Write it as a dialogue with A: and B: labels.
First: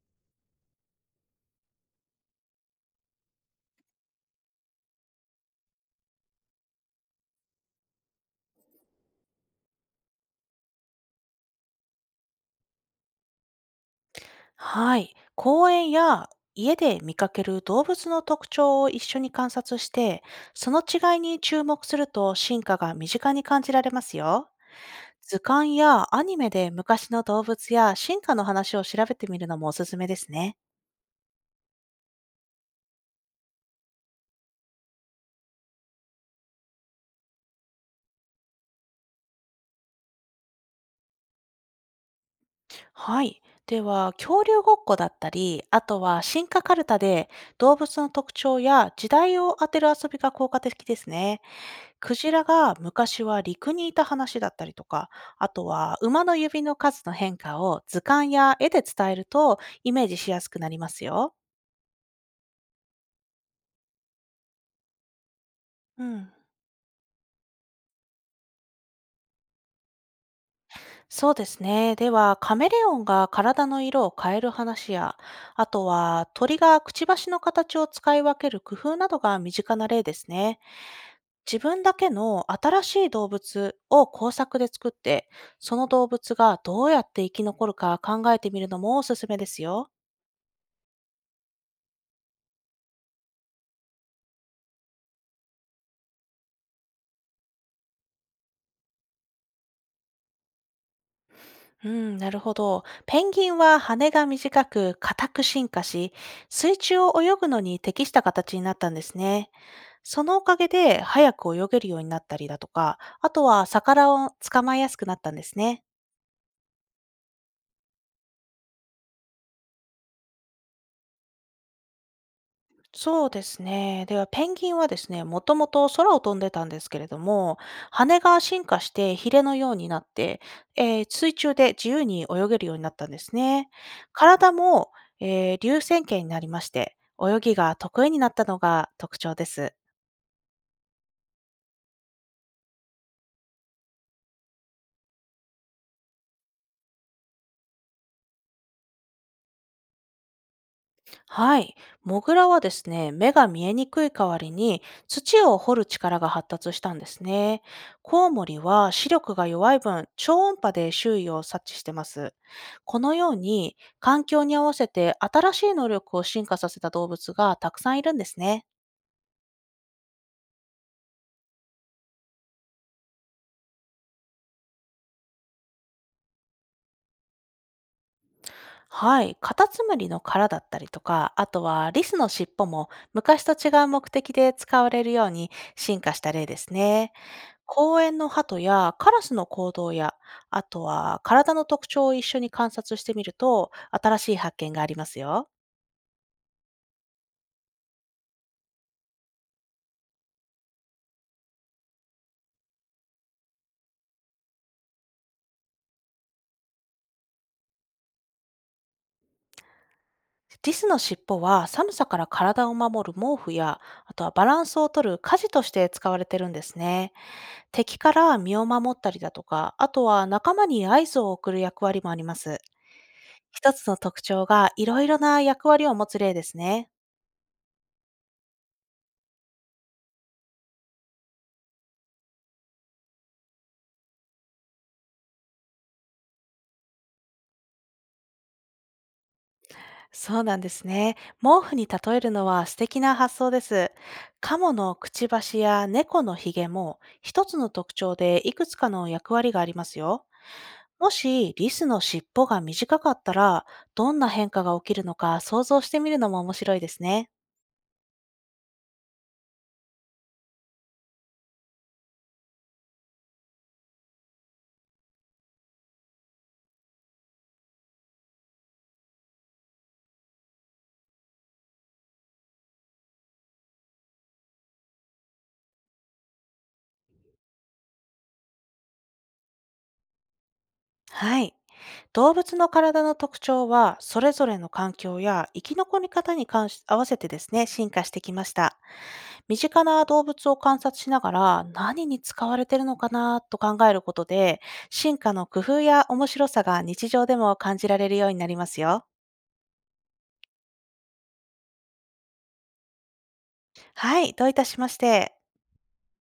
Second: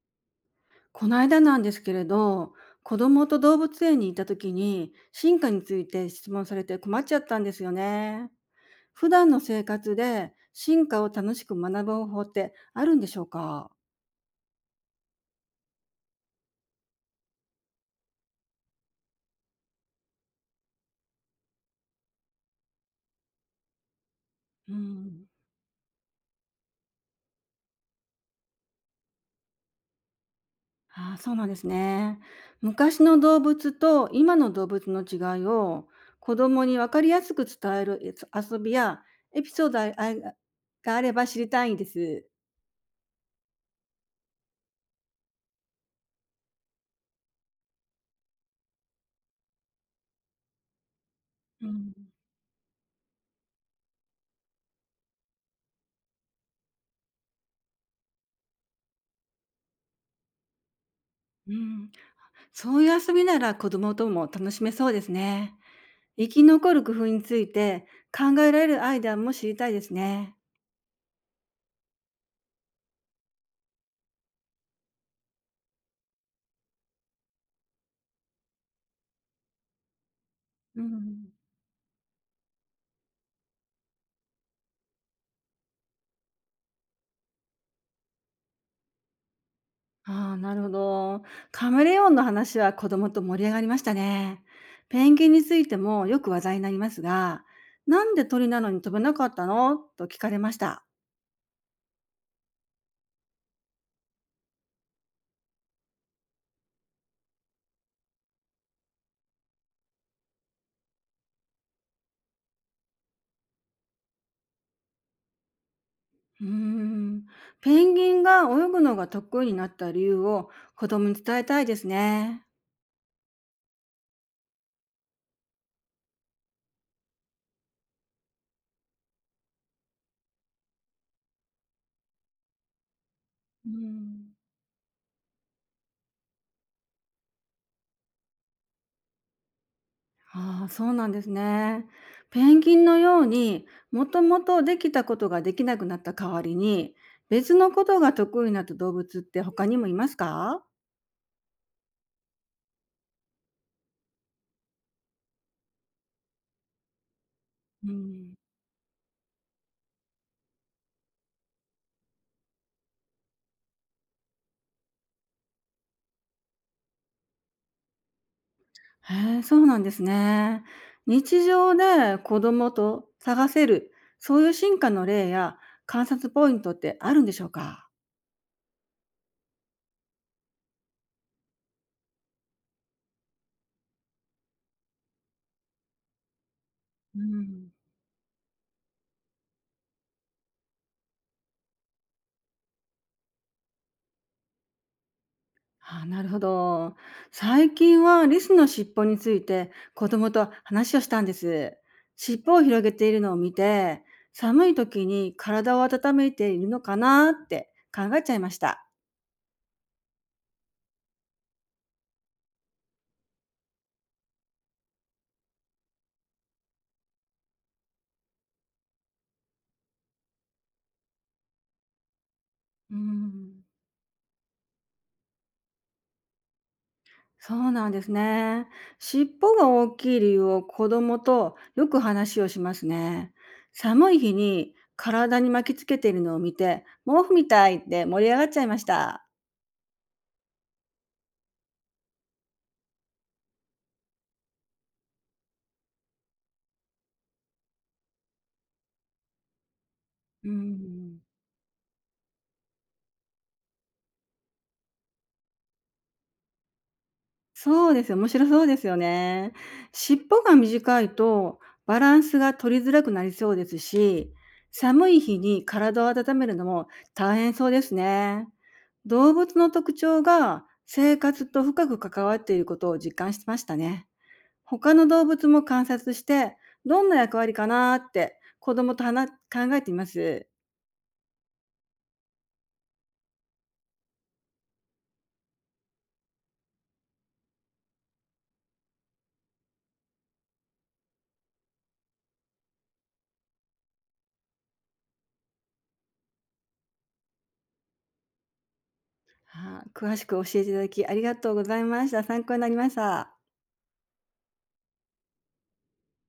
A: この間なんですけれど、子供と動物園に行った時に進化について質問されて困っちゃったんですよね。普段の生活で進化を楽しく学ぶ方法ってあるんでしょうか？
B: はい。公園や家で見かける動物の特徴を一緒に観察して、その違いに注目すると進化が身近に感じられますよ。
A: うん。
B: 図鑑やアニメで昔の動物や進化の話を調べてみるのもおすすめですね。
A: ああ、そうなんですね。昔の動物と今の動物の違いを子供に分かりやすく伝える遊びやエピソードがあれば知りたいんです。
B: はい。では、恐竜ごっこだったり、あとは進化カルタで動物の特徴や時代を当てる遊びが効果的ですね。
A: うん。
B: クジラが昔は陸にいた話だったりとか、あとは馬の指の数の変化を図鑑や絵で伝えるとイメージしやすくなりますよ。
A: うん、そういう遊びなら子供とも楽しめそうですね。
B: うん。
A: 生き残る工夫について考えられるアイデアも知りたいですね。
B: そうですね。では、カメレオンが体の色を変える話や、あとは鳥がくちばしの形を使い分ける工夫などが身近な例ですね。
A: うん。
B: 自分だけの新しい動物を工作で作って、その動物がどうやって生き残るか考えてみるのもおすすめですよ。
A: ああ、なるほど。カメレオンの話は子供と盛り上がりましたね。ペンギンについてもよく話題になりますが、なんで鳥なのに飛べなかったのと聞かれました。
B: うん、なるほど。ペンギンは羽が短く硬く進化し、水中を泳ぐのに適した形になったんですね。そのおかげで早く泳げるようになったりだとか、あとは魚を捕まえやすくなったんですね。
A: うーん。ペンギンが泳ぐのが得意になった理由を子供に伝えたいですね。
B: そうですね。では、ペンギンはですね、もともと空を飛んでたんですけれども、羽が進化してヒレのようになって、水中で自由に泳げるようになったんです
A: う
B: ね。
A: ん。
B: 体も、流線形になりまして、泳ぎが得意になったのが特徴です。
A: ああ、そうなんですね。ペンギンのようにもともとできたことができなくなった代わりに別のことが得意な動物って他にもいますか？
B: はい。モグラはですね、目が見えにくい代わりに土を掘る力が発達したんですね。
A: う
B: コウ
A: ん。
B: モリは視力が弱い分、超音波で周囲を察知してます。このように環境に合わせて新しい能力を進化させた動物がたくさんいるんですね。
A: へえ、そうなんですね。日常で子供と探せるそういう進化の例や観察ポイントってあるんでしょうか？
B: はい。カタツムリの殻だったりとか、あとはリスの尻尾も昔と違う目的で使われるように進化した例ですね。
A: うん。
B: 公園の鳩やカラスの行動や、あとは体の特徴を一緒に観察してみると、新しい発見がありますよ。
A: あー、なるほど。最近はリスの尻尾について子供と話をしたんです。尻尾を広げているのを見て、寒い時に体を温めているのかなって考えちゃいました。
B: リスの尻尾は寒さから体を守る毛布や、あとはバランスを取る舵として使われてるんですね。敵から身を守ったりだとか、あとは仲間に合図を送る役割もあります。
A: うん、
B: 一つの特徴がいろいろな役割を持つ例ですね。
A: そうなんですね。尻尾が大きい理由を子供とよく話をしますね。寒い日に体に巻きつけているのを見て、毛布みたいって盛り上がっちゃいました。
B: そうなんですね。毛布に例えるのは素敵な発想です。カモのくちばしや猫のひげも一つの特徴でいくつかの役割がありますよ。
A: う
B: も
A: ん。
B: しリスの尻尾が短かったらどんな変化が起きるのか想像してみるのも面白いですね。
A: そうですよ、面白そうですよね。尻尾が短いとバランスが取りづらくなりそうですし、寒い日に体を温めるのも大変そうですね。動物の特徴が生活と深く関わっていることを実感しましたね。他の動物も観察して、どんな役割かなーって子供と話考えています。
B: はい。動物の体の特徴はそれぞれの環境や生き残り方に関し合わせてですね、進化してきました。身近な動物を観察しながら何に使われてるのかなと考えることで進化の工夫や面白さが日常でも感じられるようになりますよ。
A: はあ、詳しく教えていただきありがとうございました。参考になりました。
B: はい、どういたしまして。